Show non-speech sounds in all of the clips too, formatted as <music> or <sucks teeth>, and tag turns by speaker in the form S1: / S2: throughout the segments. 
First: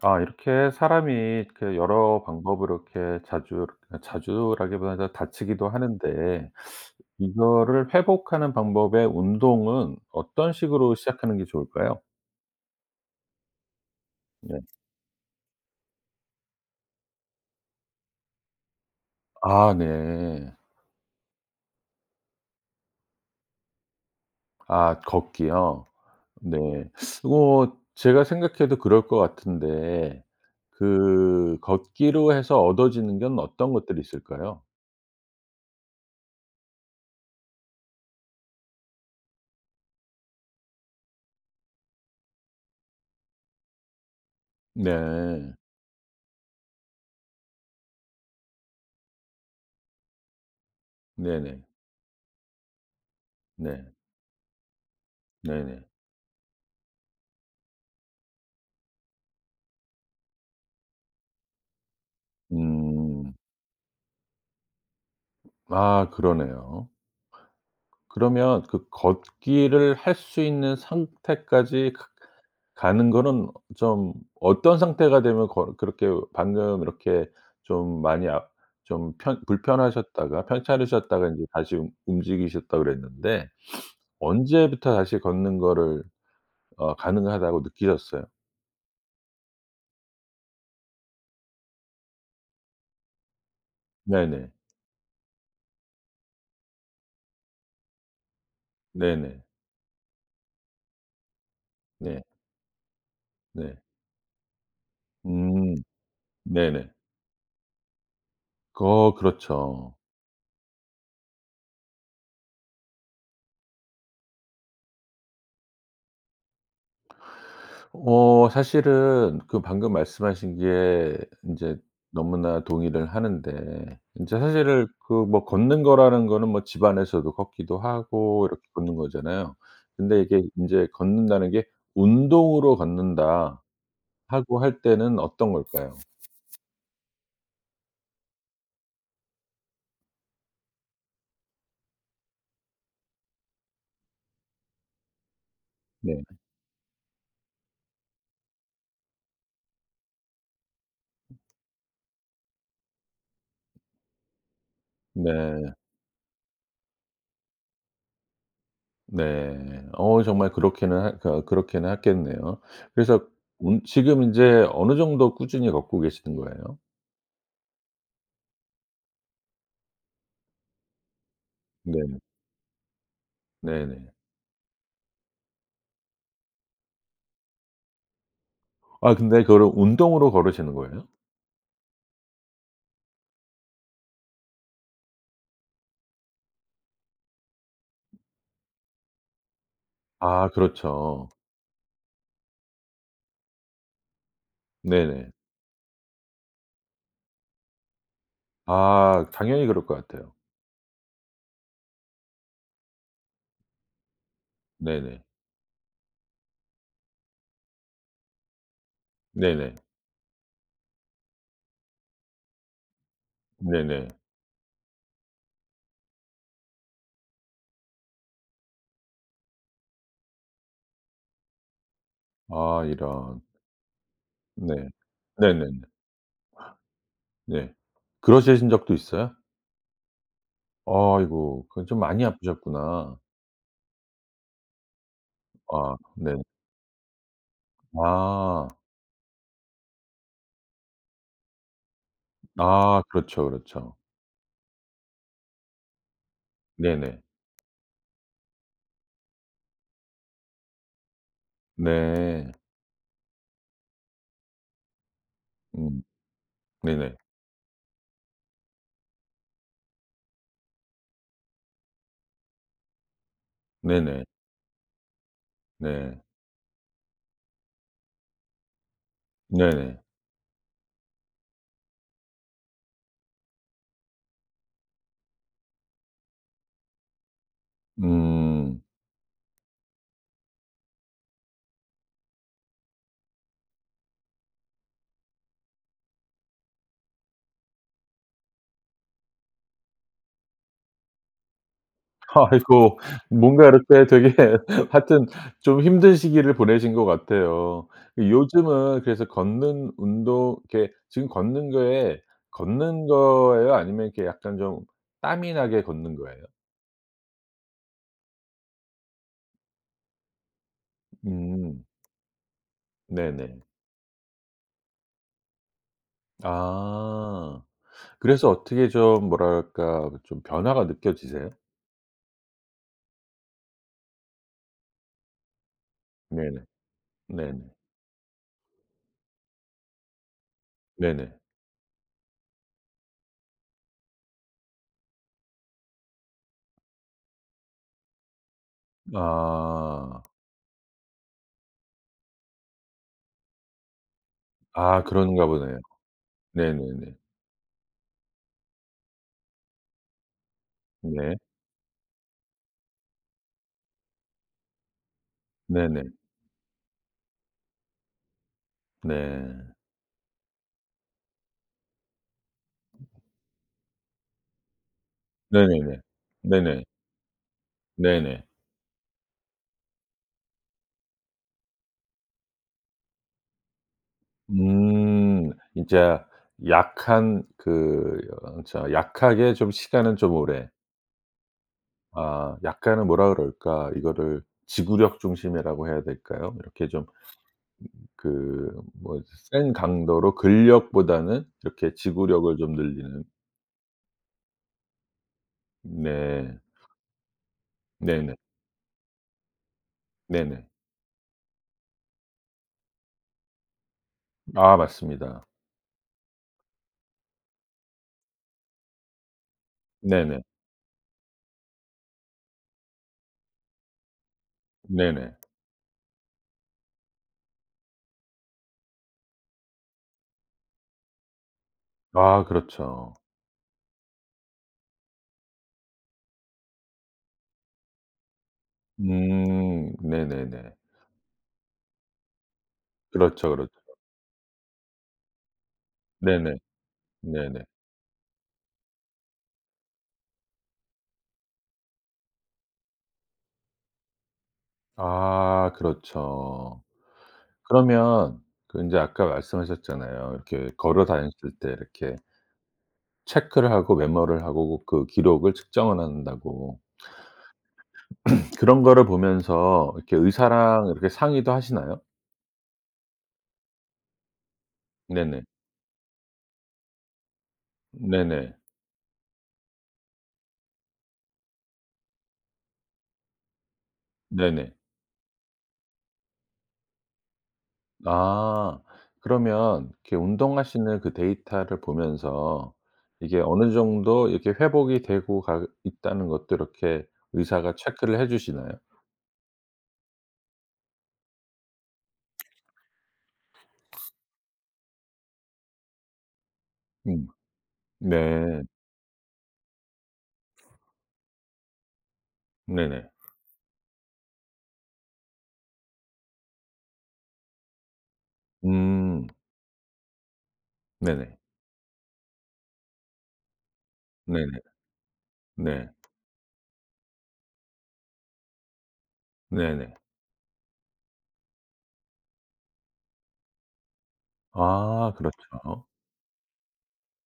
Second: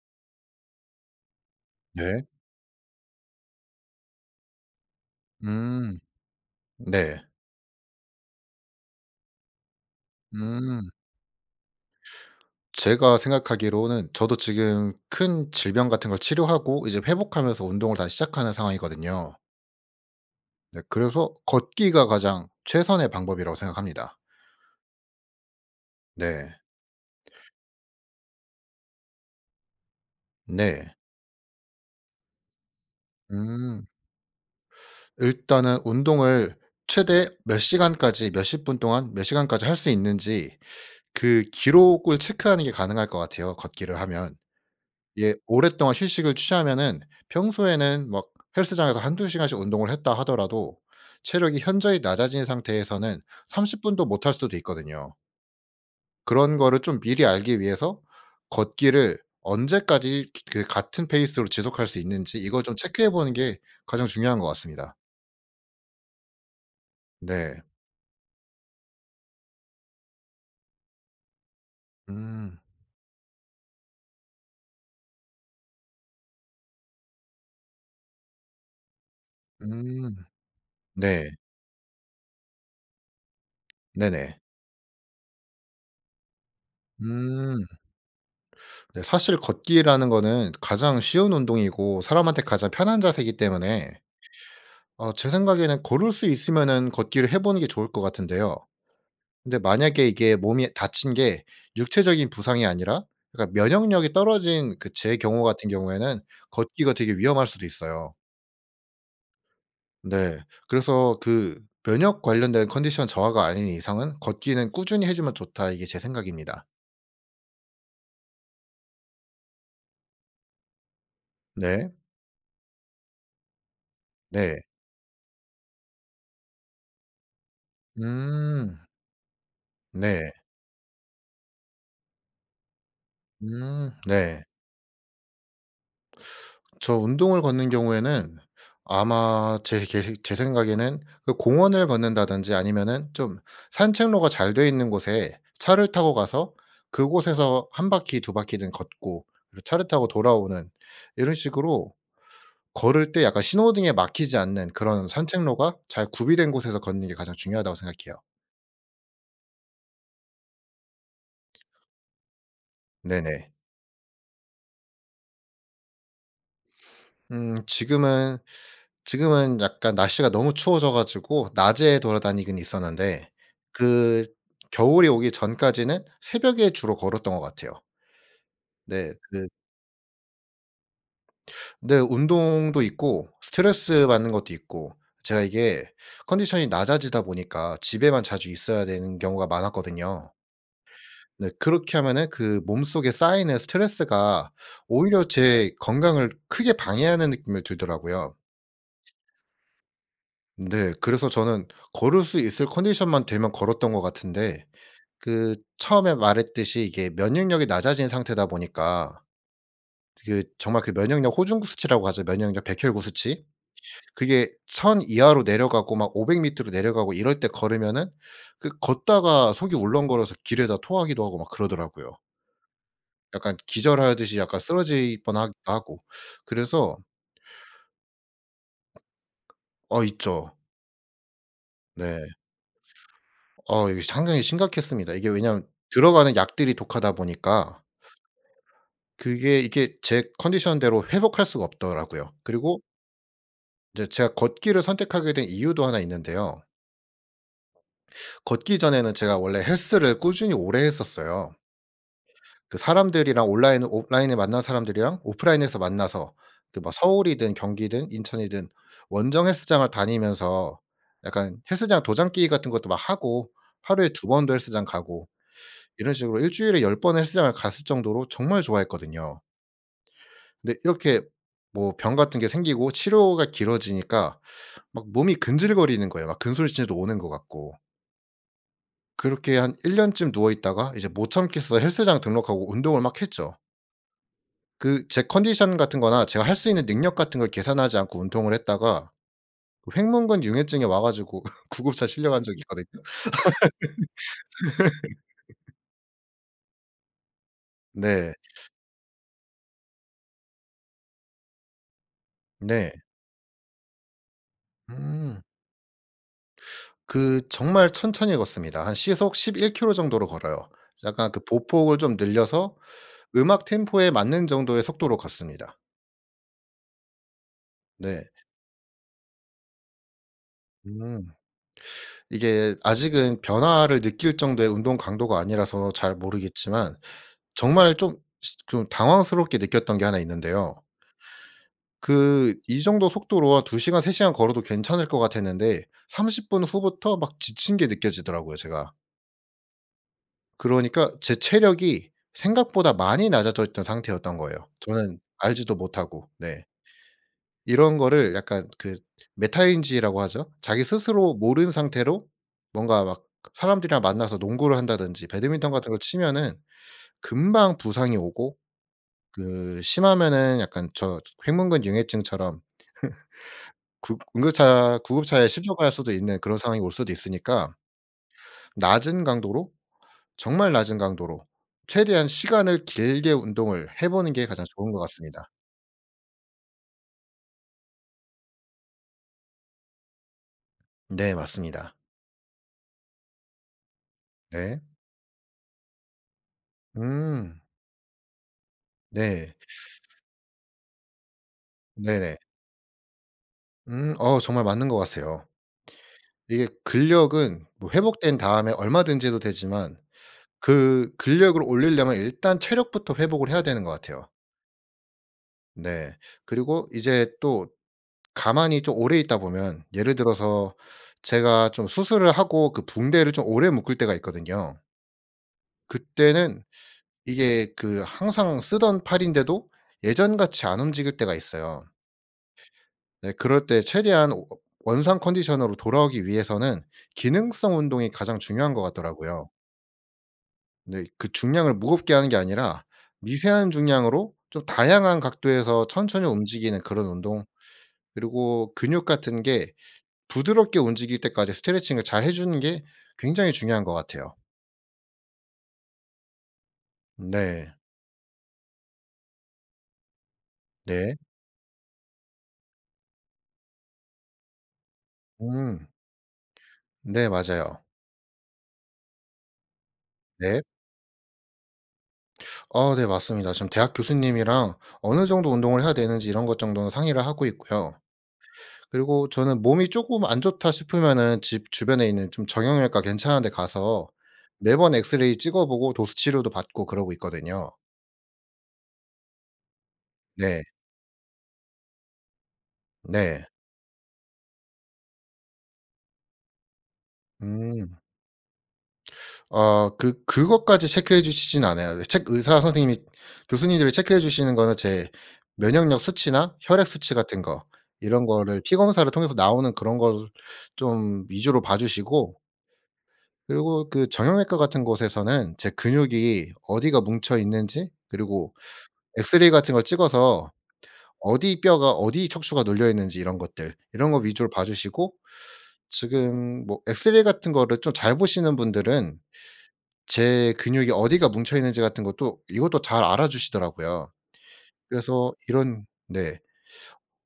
S1: 아 이렇게 사람이 이렇게 그 여러
S2: 네.
S1: 방법으로 이렇게 자주 자주라기보다는 다치기도
S2: 음.
S1: 하는데 <sucks teeth>
S2: 네.
S1: 이거를 회복하는 방법의 운동은 어떤
S2: 음.
S1: 식으로 시작하는 게 좋을까요?
S2: 제가 생각하기로는 저도
S1: 네.
S2: 지금 큰 질병 같은 걸 치료하고 이제 회복하면서 운동을 다시 시작하는 상황이거든요.
S1: 아 네.
S2: 네 그래서 걷기가 가장 최선의 방법이라고 생각합니다.
S1: 아 걷기요?
S2: 네.
S1: 네. <sucks teeth> 뭐 제가 생각해도 그럴 것 같은데
S2: 네.
S1: 그 걷기로 해서 얻어지는 건 어떤
S2: 음.
S1: 것들이 있을까요?
S2: 일단은 운동을 최대 몇 시간까지 몇십 분 동안 몇 시간까지 할 수 있는지 그 기록을 체크하는 게 가능할 것 같아요 걷기를 하면. 예
S1: 네.
S2: 오랫동안 휴식을 취하면은 평소에는 막 헬스장에서 1-2 시간씩 운동을 했다 하더라도 체력이
S1: 네네.
S2: 현저히 낮아진 상태에서는 30
S1: 네.
S2: 분도 못 할 수도 있거든요.
S1: 네네.
S2: 그런 거를 좀 미리 알기 위해서 걷기를 언제까지 기 그 같은 페이스로 지속할 수 있는지 이걸 좀 체크해 보는
S1: 음.
S2: 게 가장 중요한 것 같습니다.
S1: 아. 그러네요.
S2: 네.
S1: 그러면 그 걷기를 할 수 있는 상태까지 가
S2: 음.
S1: 가는 거는 좀 어떤 상태가 되면 걷 그렇게 방금 이렇게 좀 많이 아 좀 편
S2: 음.
S1: 불편하셨다가 편찮으셨다가
S2: 네.
S1: 이제 다시 움 움직이셨다 그랬는데 <sniffs>
S2: 네네.
S1: 언제부터 다시 걷는 거를 어 가능하다고
S2: 음.
S1: 느끼셨어요?
S2: 네. 사실 걷기라는 거는 가장 쉬운 운동이고 사람한테 가장 편한 자세이기 때문에.
S1: 네네.
S2: 어 제 생각에는 걸을 수 있으면은 걷기를 해보는 게 좋을 것 같은데요.
S1: 네네.
S2: 근데 만약에 이게 몸이 다친 게
S1: 네.
S2: 육체적인 부상이 아니라 그러니까
S1: 네.
S2: 면역력이 떨어진 그 제 경우 같은
S1: 음.
S2: 경우에는
S1: 네네.
S2: 걷기가 되게 위험할 수도 있어요.
S1: 거 그렇죠.
S2: 네. 그래서 그 면역 관련된 컨디션 저하가 아닌 이상은 '걷기는 꾸준히 해 주면 좋다.' 이게 제 생각입니다.
S1: 어. 사실은 그 방금 말씀하신 게 인제
S2: 네.
S1: 너무나 동의를 하는데 인제
S2: 네.
S1: 사실은 그 뭐 걷는 거라는 거는 뭐 집 안에서도 걷기도 하고 이렇게
S2: 음.
S1: 걷는 거잖아요. 근데
S2: 네.
S1: 이게 인제 걷는다는 게 "운동으로 걷는다."
S2: 음. 네.
S1: 하고 할 때는 어떤 걸까요?
S2: 저 운동을 걷는 경우에는 아마 제 계식 제 생각에는 그 공원을 걷는다든지 아니면은 좀 산책로가 잘 돼 있는 곳에 차를 타고
S1: 네.
S2: 가서 그곳에서 1 바퀴 2 바퀴든 걷고 그리고 차를 타고 돌아오는 이런 식으로 걸을 때 약간 신호등에 막히지 않는 그런
S1: 네.
S2: 산책로가 잘 구비된 곳에서 걷는 게 가장 중요하다고 생각해요.
S1: 네. 어 정말 그렇기는 하 가 그렇기는 하겠네요. 그래서
S2: 네네.
S1: 운 지금 인제 어느 정도 꾸준히 걷고 계시는 거예요?
S2: 음. 지금은 지금은 약간 날씨가 너무 추워져 가지고 낮에
S1: 네.
S2: 돌아다니긴 있었는데
S1: 네네.
S2: 그 겨울이 오기 전까지는 새벽에 주로 걸었던 것 같아요.
S1: 아
S2: 네.
S1: 근데
S2: 그
S1: 그거를 운동으로 걸으시는 거예요?
S2: 근데 운동도 있고 스트레스 받는 것도 있고 제가 이게 컨디션이 낮아지다 보니까 집에만 자주 있어야 되는 경우가 많았거든요.
S1: 아. 그렇죠.
S2: 네 그렇게 하면은 그 몸속에 쌓이는 스트레스가 오히려
S1: 네네.
S2: 제 건강을 크게 방해하는 느낌을 들더라고요.
S1: 아. 당연히 그럴 것 같아요.
S2: 네. 그래서 저는 걸을 수 있을 컨디션만 되면 걸었던 것 같은데
S1: 네네.
S2: 그 처음에 말했듯이 이게 면역력이 낮아진 상태다 보니까
S1: 네네.
S2: 저기 정말 그 면역력 호중구 수치라고 하죠 면역력 백혈구 수치.
S1: 네네.
S2: 그게 1,000 이하로 내려가고 막 500 밑으로 내려가고 이럴 때 걸으면은 그 걷다가 속이 울렁거려서 길에다 토하기도 하고 막 그러더라고요.
S1: 아. 이런.
S2: 약간 기절하듯이 약간
S1: 네.
S2: 쓰러질
S1: 네네네.
S2: 뻔하기도
S1: <gasps>
S2: 하고. 그래서
S1: 네. 그러시신 적도 있어요?
S2: 어. 있죠.
S1: 아이고. 그건 좀 많이
S2: 네.
S1: 아프셨구나.
S2: 어. 이게 상당히 심각했습니다. 이게 왜냐하면
S1: 아. 네.
S2: 들어가는 약들이 독하다 보니까
S1: 아.
S2: 그게 이게 제 컨디션 대로 회복할 수가 없더라고요. 그리고
S1: 아. 그렇죠, 그렇죠.
S2: 이제 제가 걷기를 선택하게 된 이유도 하나 있는데요.
S1: 네네.
S2: 걷기 전에는 제가 원래 헬스를 꾸준히 오래 했었어요.
S1: 네.
S2: 그 사람들이랑 온라인 온라인에서 만난 사람들이랑 오프라인에서
S1: 음.
S2: 만나서 그 막
S1: 네네.
S2: 서울이든 경기든 인천이든 원정 헬스장을 다니면서 약간 헬스장 도장 깨기 같은 것도 막 하고 하루에
S1: 네네.
S2: 2 번도 헬스장 가고 이런
S1: 네.
S2: 식으로 일주일에 10 번은 헬스장을 갔을 정도로 정말 좋아했거든요.
S1: 네네.
S2: 네. 이렇게 뭐 병 같은 게 생기고 치료가 길어지니까 막 몸이 근질거리는 거예요. 막 근손실도 오는 것 같고.
S1: 음.
S2: 그렇게 한 1 년쯤 누워 있다가 이제 못 참겠어 헬스장 등록하고 운동을 막 했죠. 그 제 컨디션 같은 거나 제가 할 수 있는 능력 같은 걸 계산하지 않고 운동을 했다가 횡문근융해증이 와 가지고 <laughs> 구급차 실려 간 적이
S1: 아이고
S2: 있거든요.
S1: 뭔가 이렇게 되게 하여튼
S2: <laughs>
S1: 좀 힘든 시기를 보내신 것 같아요.
S2: 네.
S1: 요즘은 그래서 걷는 운동 이렇게 지금 걷는 거에
S2: 네.
S1: 걷는 거예요? 아니면 이렇게 약간 좀
S2: 음.
S1: 땀이 나게 걷는 거예요?
S2: 그 정말 천천히 걷습니다. 한 시속 11 킬로미터 정도로 걸어요. 약간 그
S1: 음.
S2: 보폭을 좀 늘려서
S1: 네네.
S2: 음악 템포에 맞는 정도의 속도로 걷습니다.
S1: 아.
S2: 네.
S1: 그래서 어떻게 좀 뭐랄까 좀 변화가
S2: 음.
S1: 느껴지세요?
S2: 이게 아직은 변화를 느낄 정도의 운동 강도가 아니라서 잘
S1: 네네.
S2: 모르겠지만
S1: 네네.
S2: 정말 좀 시 좀 당황스럽게 느꼈던 게 1 있는데요.
S1: 네네.
S2: 그 이 정도 속도로 아 2 시간 3 시간 걸어도 괜찮을 것 같았는데 30 분 후부터 막 지친 게 느껴지더라고요 제가.
S1: 아.
S2: 그러니까 제 체력이 생각보다 많이 낮아져 있던 상태였던 거예요
S1: 아.
S2: 저는
S1: 그런가
S2: 알지도
S1: 보네요.
S2: 못하고. 네.
S1: 네네네.
S2: 이런 거를 약간 그 메타인지라고 하죠. 자기 스스로
S1: 네.
S2: 모른 상태로 뭔가 막 사람들이랑 만나서 농구를 한다든지 배드민턴 같은 거
S1: 네네.
S2: 치면은 금방 부상이 오고
S1: 네.
S2: 그 심하면은 약간 저 횡문근융해증처럼 <laughs> 구 응급차 구급차에 실려 갈
S1: 네네네.
S2: 수도 있는 그런 상황이
S1: 네네.
S2: 올 수도 있으니까
S1: 네네.
S2: 낮은 강도로 정말 낮은 강도로 최대한 시간을 길게 운동을 해 보는 게 가장 좋은 것 같습니다.
S1: 음. 진짜 약한 그 저 약하게 좀 시간은 좀 오래.
S2: 네. 맞습니다.
S1: 아. 약간은 뭐라 그럴까 이거를
S2: 네.
S1: 지구력 중심이라고 해야 될까요? 이렇게 좀 음
S2: 음.
S1: 그 뭐
S2: 네.
S1: 센 강도로 근력보다는 이렇게
S2: 네네.
S1: 지구력을 좀 늘리는.
S2: 음. 어 정말 맞는 것 같아요.
S1: 네.
S2: 이게 근력은 뭐
S1: 네네.
S2: 회복된 다음에 얼마든지 해도 되지만
S1: 네네.
S2: 그 근력을 올리려면 일단 체력부터 회복을 해야 되는 것 같아요.
S1: 아 맞습니다.
S2: 네. 그리고 이제 또 가만히 좀 오래 있다 보면 예를
S1: 네네.
S2: 들어서 제가 좀 수술을 하고 그 붕대를 좀 오래 묶을 때가 있거든요.
S1: 네네.
S2: 그때는 이게 그 항상 쓰던 팔인데도 예전같이 안 움직일 때가 있어요.
S1: 아 그렇죠.
S2: 네. 그럴 때 최대한 워 원상 컨디션으로 돌아오기 위해서는 기능성 운동이 가장 중요한 것 같더라고요.
S1: 음. 네네네.
S2: 네. 그 중량을 무겁게 하는 게 아니라
S1: 그렇죠,
S2: 미세한
S1: 그렇죠.
S2: 중량으로 좀 다양한 각도에서 천천히
S1: 네네.
S2: 움직이는 그런 운동
S1: 네네.
S2: 그리고 근육 같은 게 부드럽게 움직일 때까지 스트레칭을 잘 해 주는 게 굉장히 중요한 것 같아요.
S1: 아 그렇죠.
S2: 네.
S1: 그러면 그 인제 아까 말씀하셨잖아요 이렇게 걸어
S2: 네.
S1: 다녔을 때 이렇게 체크를 하고 메모를 하고 고 그 기록을
S2: 음.
S1: 측정을 한다고.
S2: 네 맞아요.
S1: <clears throat> 그런 거를 보면서 이렇게
S2: 네.
S1: 의사랑 이렇게 상의도 하시나요?
S2: 어 네 맞습니다. 지금 대학 교수님이랑 어느
S1: 네네.
S2: 정도 운동을 해야 되는지 이런 것 정도는 상의를 하고 있고요.
S1: 네네.
S2: 그리고 저는 몸이 쪼끔 안 좋다 싶으면은 집 주변에 있는 좀 정형외과 괜찮은 데 가서
S1: 네네.
S2: 매번 엑스레이 찍어 보고 도수 치료도 받고 그러고 있거든요.
S1: 아 그러면 이렇게
S2: 네.
S1: 운동하시는 그 데이터를 보면서 이게
S2: 네.
S1: 어느 정도 이렇게 회복이 되고 가 있다는 것도 이렇게 의사가
S2: 음.
S1: 체크를 해 주시나요?
S2: 어 그 그것까지 체크해 주시진 않아요. 첵 의사 선생님이 교수님들이 체크해 주시는 거는 제 면역력 수치나 혈액 수치
S1: 음.
S2: 같은 거 이런 거를
S1: 네.
S2: 피 검사를 통해서 나오는 그런 거를 좀 위주로 봐 주시고
S1: 네네.
S2: 그리고 그 정형외과 같은 곳에서는 제 근육이 어디가 뭉쳐 있는지 그리고
S1: 음.
S2: 엑스레이 같은 걸 찍어서
S1: 네네.
S2: 어디 뼈가 어디 척추가 눌려 있는지 이런 것들 이런 거 위주로
S1: 네네.
S2: 봐 주시고
S1: 네.
S2: 지금 뭐 엑스레이 같은 거를 좀 잘 보시는 분들은
S1: 네네.
S2: 제 근육이 어디가 뭉쳐 있는지 같은 것도 이것도 잘 알아주시더라고요.
S1: 아
S2: 그래서
S1: 그렇죠.
S2: 이런 네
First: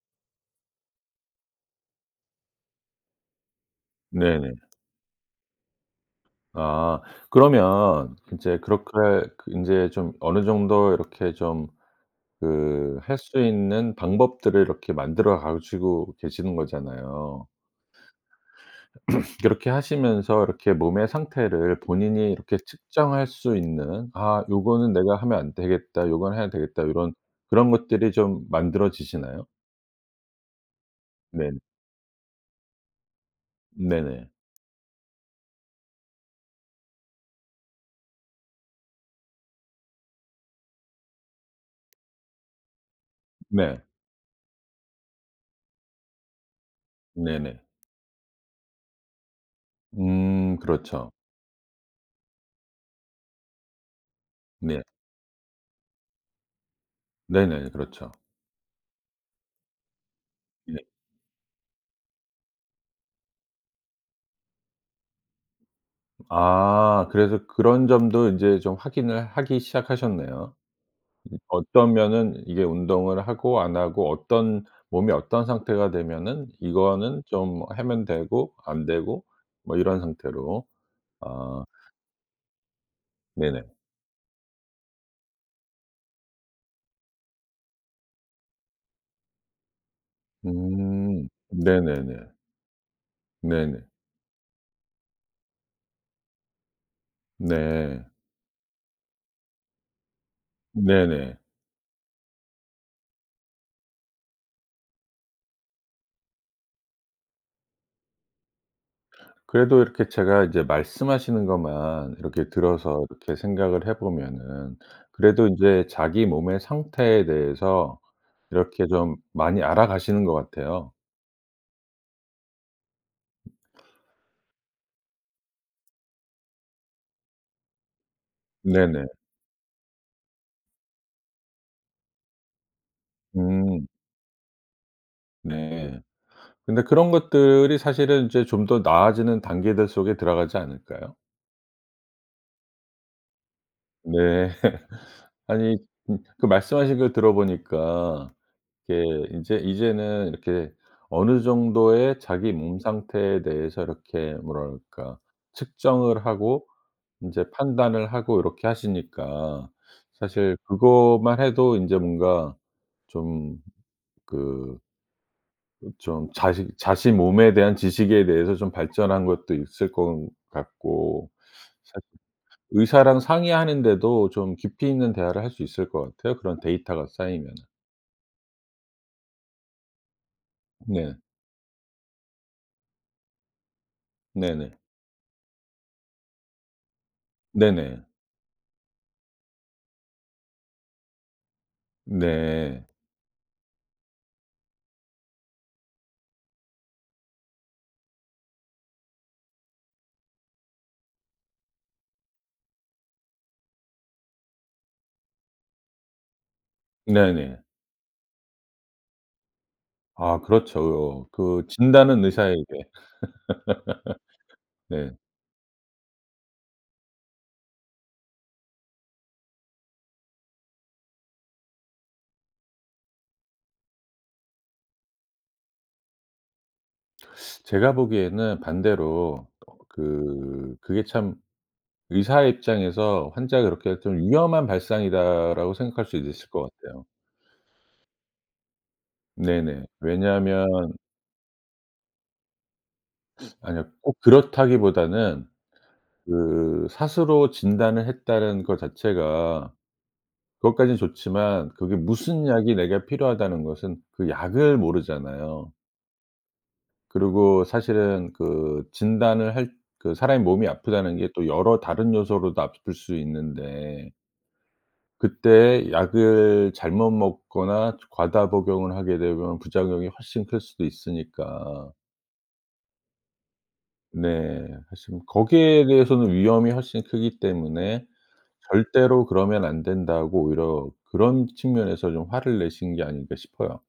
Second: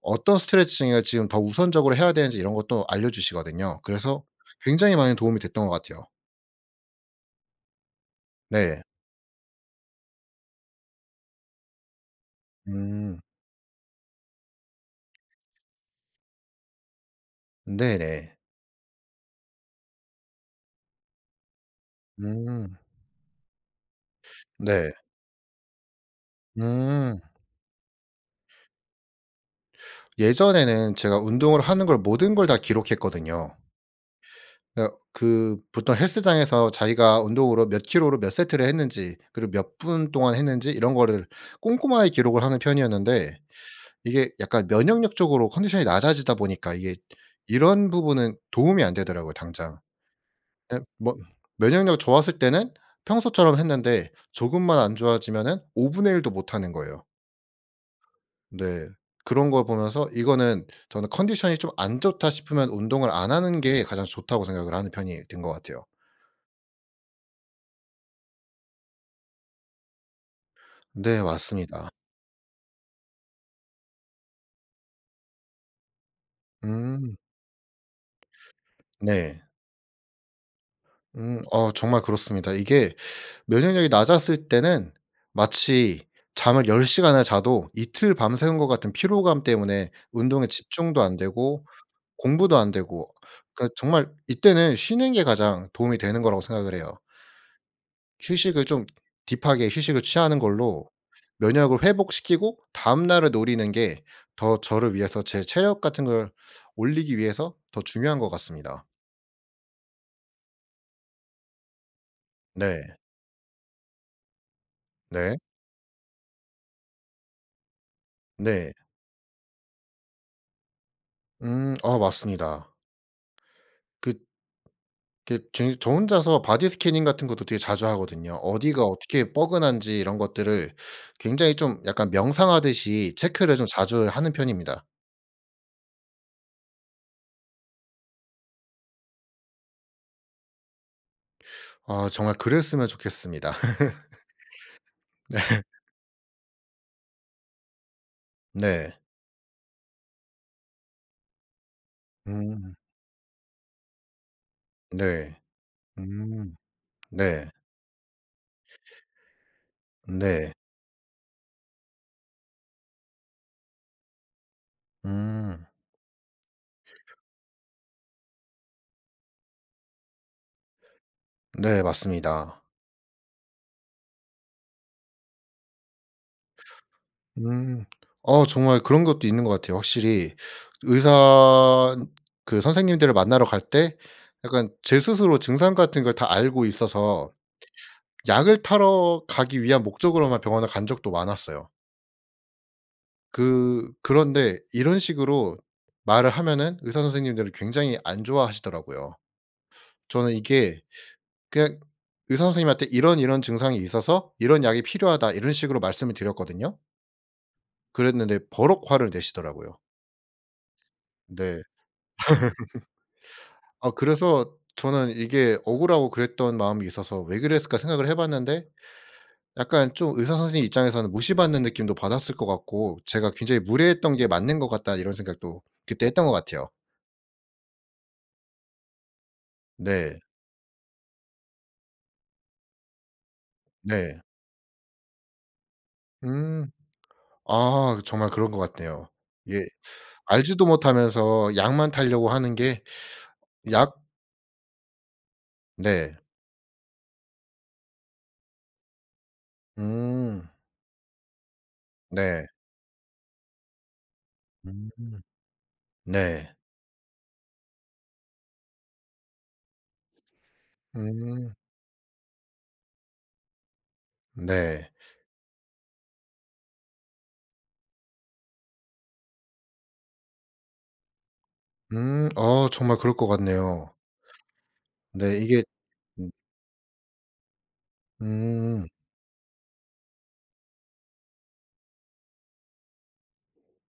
S2: 어떤 스트레칭을 지금 더 우선적으로 해야 되는지 이런 것도 알려 주시거든요. 그래서
S1: 네네.
S2: 굉장히 많은 도움이 됐던 것 같아요.
S1: 아. 그러면 이제
S2: 네.
S1: 그렇게 그 인제 좀 어느 정도 이렇게 좀 그 할
S2: 음.
S1: 수 있는 방법들을 이렇게 만들어 가시고 계시는 거잖아요.
S2: 네네.
S1: <clears throat> 그렇게 하시면서 이렇게 몸의 상태를 본인이 이렇게
S2: 음.
S1: 측정할 수 있는 '아 요거는
S2: 네.
S1: 내가 하면 안 되겠다. 요건 해야 되겠다.' 요런
S2: 음.
S1: 그런 것들이 좀 만들어지시나요?
S2: 예전에는 제가
S1: 네.
S2: 운동을 하는 걸 모든 걸 다 기록했거든요.
S1: 네네.
S2: 어 그 보통 헬스장에서 자기가 운동으로 몇 킬로로 몇 세트를 했는지 그리고 몇 분 동안 했는지 이런 거를 꼼꼼하게 기록을 하는 편이었는데
S1: 네.
S2: 이게 약간 면역력적으로 컨디션이 낮아지다 보니까 이게
S1: 네네.
S2: 이런 부분은 도움이 안 되더라고요 당장.
S1: 음.
S2: 예
S1: 그렇죠.
S2: 뭐 면역력 좋았을 때는 평소처럼 했는데 조금만
S1: 네.
S2: 안 좋아지면은 5 분의 1 도 못하는 거예요.
S1: 네네. 그렇죠.
S2: 네. 그런 걸 보면서 이거는
S1: 예.
S2: 저는 컨디션이 좀 안 좋다 싶으면 운동을 '안 하는 게 가장 좋다.'고 생각을 하는 편이 된 거 같아요.
S1: 아. 그래서 그런 점도 인제 좀 확인을 하기 시작하셨네요.
S2: 네
S1: 이
S2: 맞습니다.
S1: 어떤 면은 이게 운동을 하고 안 하고 어떤 몸이 어떤 상태가 되면은
S2: 음.
S1: 이거는 좀 하면 되고 안 되고
S2: 네.
S1: 뭐 이런 상태로
S2: 음
S1: 어.
S2: 어 정말 그렇습니다. 이게
S1: 네네.
S2: 면역력이 낮았을 때는 마치 잠을 10 시간을 자도 이틀 밤새운 것 같은 피로감 때문에 운동에 집중도 안
S1: 음.
S2: 되고
S1: 네네네.
S2: 공부도 안 되고. 그러니까
S1: 네네.
S2: 정말 이때는 쉬는 게 가장 도움이 되는 거라고 생각을 해요.
S1: 네.
S2: 휴식을 좀 딥하게 휴식을 취하는 걸로
S1: 네네.
S2: 면역을 회복시키고 다음 날을 노리는 게 더 저를 위해서 제 체력 같은 걸 올리기 위해서 더 중요한 것 같습니다.
S1: 그래도 이렇게 제가 이제 말씀하시는 것만 이렇게
S2: 네.
S1: 들어서 이렇게 생각을 해 보면은
S2: 네.
S1: 그래도 인제 자기 몸의 상태에 대해서
S2: 네.
S1: 이렇게 좀 많이 알아가시는 것 같아요.
S2: 음 아 맞습니다. 그 이렇게 저 이 저 혼자서 바디 스캐닝 같은 것도 되게 자주 하거든요. 어디가
S1: 네네.
S2: 어떻게 뻐근한지 이런 것들을 굉장히 좀 약간 명상하듯이 체크를 좀
S1: 음.
S2: 자주 하는 편입니다.
S1: 네. 근데 그런 것들이 사실은 이제 좀 더 나아지는 단계들 속에 들어가지 않을까요?
S2: 아 정말 그랬으면 좋겠습니다.
S1: 네.
S2: <laughs>
S1: <laughs>
S2: 네.
S1: 아니 음 그 말씀하신 걸 들어 보니까
S2: 네.
S1: 이게 인제 이제는 이렇게 어느 정도의 자기
S2: 음.
S1: 몸 상태에 대해서 이렇게 뭐라 그럴까
S2: 네.
S1: 측정을
S2: 음.
S1: 하고
S2: 네.
S1: 인제 판단을 하고 요렇게 하시니까
S2: 네.
S1: 사실 그거만 해도 인제 뭔가 좀 그
S2: 음.
S1: 어 좀 자식 자신 몸에 대한 지식에 대해서 좀 발전한 것도 있을 건 같고
S2: 네
S1: 사실
S2: 맞습니다.
S1: 의사랑 상의하는 데도 좀 깊이 있는 대화를 할 수 있을 것 같아요 그런 데이터가 쌓이면은.
S2: 음. 어 정말 그런 것도 있는 것 같아요 확실히. 저
S1: 네.
S2: 의사 그 선생님들을 만나러 갈 때
S1: 네네.
S2: 약간 제 스스로 증상 같은 걸 다 알고 있어서
S1: 네네.
S2: 약을 타러 가기 위한 목적으로만 병원을 간 적도 많았어요.
S1: 네.
S2: 그 그런데 이런 식으로 말을 하면은 의사 선생님들이 굉장히 안 좋아하시더라고요. 저는 이게 그냥 의사 선생님한테 "이런, 이런 증상이 있어서 이런 약이 필요하다." 이런 식으로 말씀을 드렸거든요.
S1: 네네.
S2: 그랬는데 버럭 화를 내시더라고요.
S1: 아 그렇죠.
S2: 네.
S1: 그 "진단은 의사에게."
S2: <laughs> 아 그래서
S1: <laughs>
S2: 저는
S1: 네.
S2: 이게 억울하고 그랬던 마음이 있어서 '왜 그랬을까?' 생각을 해봤는데 약간 좀 의사 선생님 입장에서는 무시받는 느낌도 받았을 것 같고 제가 '굉장히 무례했던 게 맞는 것 같다.' 이런 생각도 그때 했던 거 같아요.
S1: 제가 보기에는 반대로 거
S2: 네.
S1: 그 그게 참 의사의 입장에서 환자를 그렇게 좀
S2: 네.
S1: '위험한 발상이다.'라고 생각할 수도 있을
S2: 음.
S1: 것 같아요.
S2: 아 그 정말 그런 것 같네요. 예.
S1: 네네.
S2: 알지도
S1: 왜냐하면
S2: 못하면서 약만 타려고 하는 게
S1: 아니요
S2: 약
S1: 꼭 그렇다기보다는
S2: 네.
S1: 그 스스로 진단을 했다라는 거 자체가
S2: 음.
S1: 그것까지는 좋지만 그게 "무슨
S2: 네.
S1: 약이 내가 필요하다."는 것은 그 약을
S2: 음.
S1: 모르잖아요.
S2: 네.
S1: 그리고 사실은 그 진단을 할 그 사람의 몸이 아프다는 게 또
S2: 음.
S1: 여러 다른 요소로도 아플 수 있는데
S2: 네.
S1: 그때에 약을 잘못 먹거나 저 과다 복용을 하게 되면 부작용이 훨씬 클 수도 있으니까
S2: 음 어 정말 그럴 것 같네요.
S1: 네. 그래서 뭐
S2: 네 이게
S1: 거기에
S2: 음.
S1: 대해서는 위험이 훨씬 크기 때문에
S2: 음.
S1: 절대로 그러면 안 된다고 오히려 그런 측면에서 좀 화를 내신 게 아닌가 싶어요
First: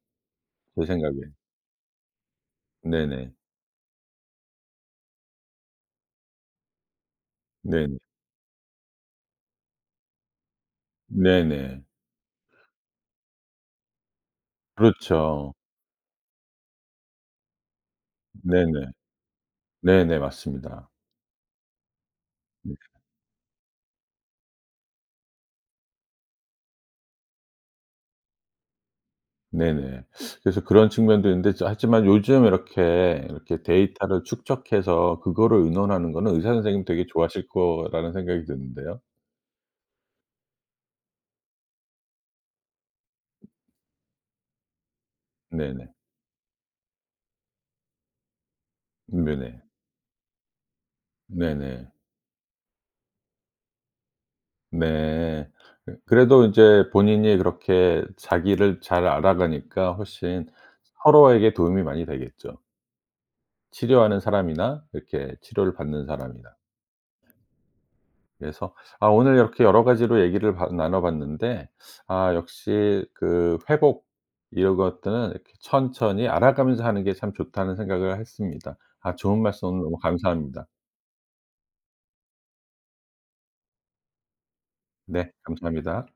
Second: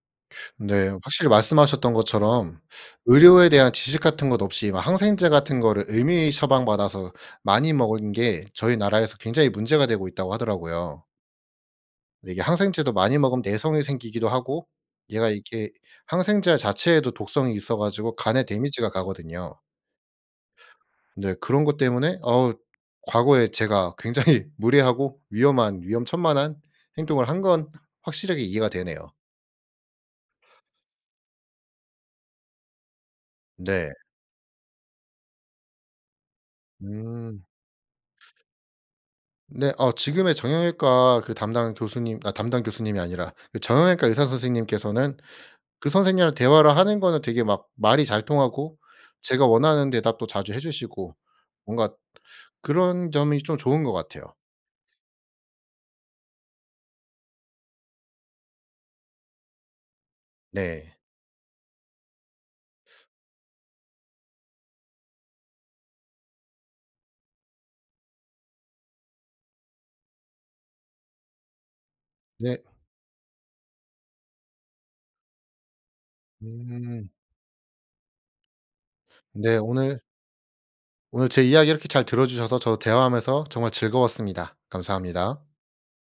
S1: 제
S2: 네.
S1: 생각에.
S2: 확실히 말씀하셨던 것처럼
S1: 네네.
S2: 의료에 대한 지식 같은 것 없이 막 항생제 같은 거를 임의 처방받아서 많이
S1: 네네.
S2: 먹은 게 저희 나라에서 "굉장히 문제가 되고 있다."고 하더라고요.
S1: 네네.
S2: 네 이게 항생제도 많이 먹으면 내성이 생기기도 하고 얘가
S1: 그렇죠.
S2: 이렇게 항생제 자체에도 독성이 있어 가지고 간에 데미지가
S1: 네네.
S2: 가거든요.
S1: 네네. 맞습니다.
S2: 네 그런 거 때문에 어
S1: 예.
S2: 과거에 제가 굉장히 무례하고 위험한 위험천만한 행동을 한 건 확실하게 이해가 되네요.
S1: 네네. 그래서 그런 측면도 있는데 즈 하지만 요즘 이렇게 이렇게
S2: 네.
S1: 데이터를 축적해서 그거를 의논하는 거는 의사 선생님 되게
S2: 음.
S1: 좋아하실 거라는 생각이 드는데요.
S2: 네 어 지금의 정형외과 그 담당 교수님 아 담당 교수님이 아니라 그 정형외과 의사 선생님께서는 그
S1: 네네.
S2: 선생님이랑 대화를 하는 거는 되게 막 말이 잘 통하고
S1: 음
S2: 제가
S1: 네네.
S2: 원하는 대답도 자주 해 주시고 뭔가
S1: 네네.
S2: 그런 점이 좀 좋은 것 같아요.
S1: 네. 어 그래도 인제 본인이 그렇게 자기를 잘 알아가니까 훨씬
S2: 네.
S1: 서로에게 도움이 많이 되겠죠. 치료하는 사람이나 이렇게 치료를 받는 사람이나. 그래서 아 오늘 이렇게 여러 가지로 얘기를 바 나눠 봤는데 아
S2: 네.
S1: 역시 그 회복 이런 것들은 이렇게 '천천히 알아가면서 하는
S2: 음.
S1: 게 참 좋다.'는 생각을 했습니다. 아 좋은
S2: 네
S1: 말씀 오늘 너무
S2: 오늘
S1: 감사합니다.
S2: 오늘 제 이야기를 이렇게 잘 들어 주셔서 저도 대화하면서 정말 즐거웠습니다.
S1: 네
S2: 감사합니다.
S1: 감사합니다.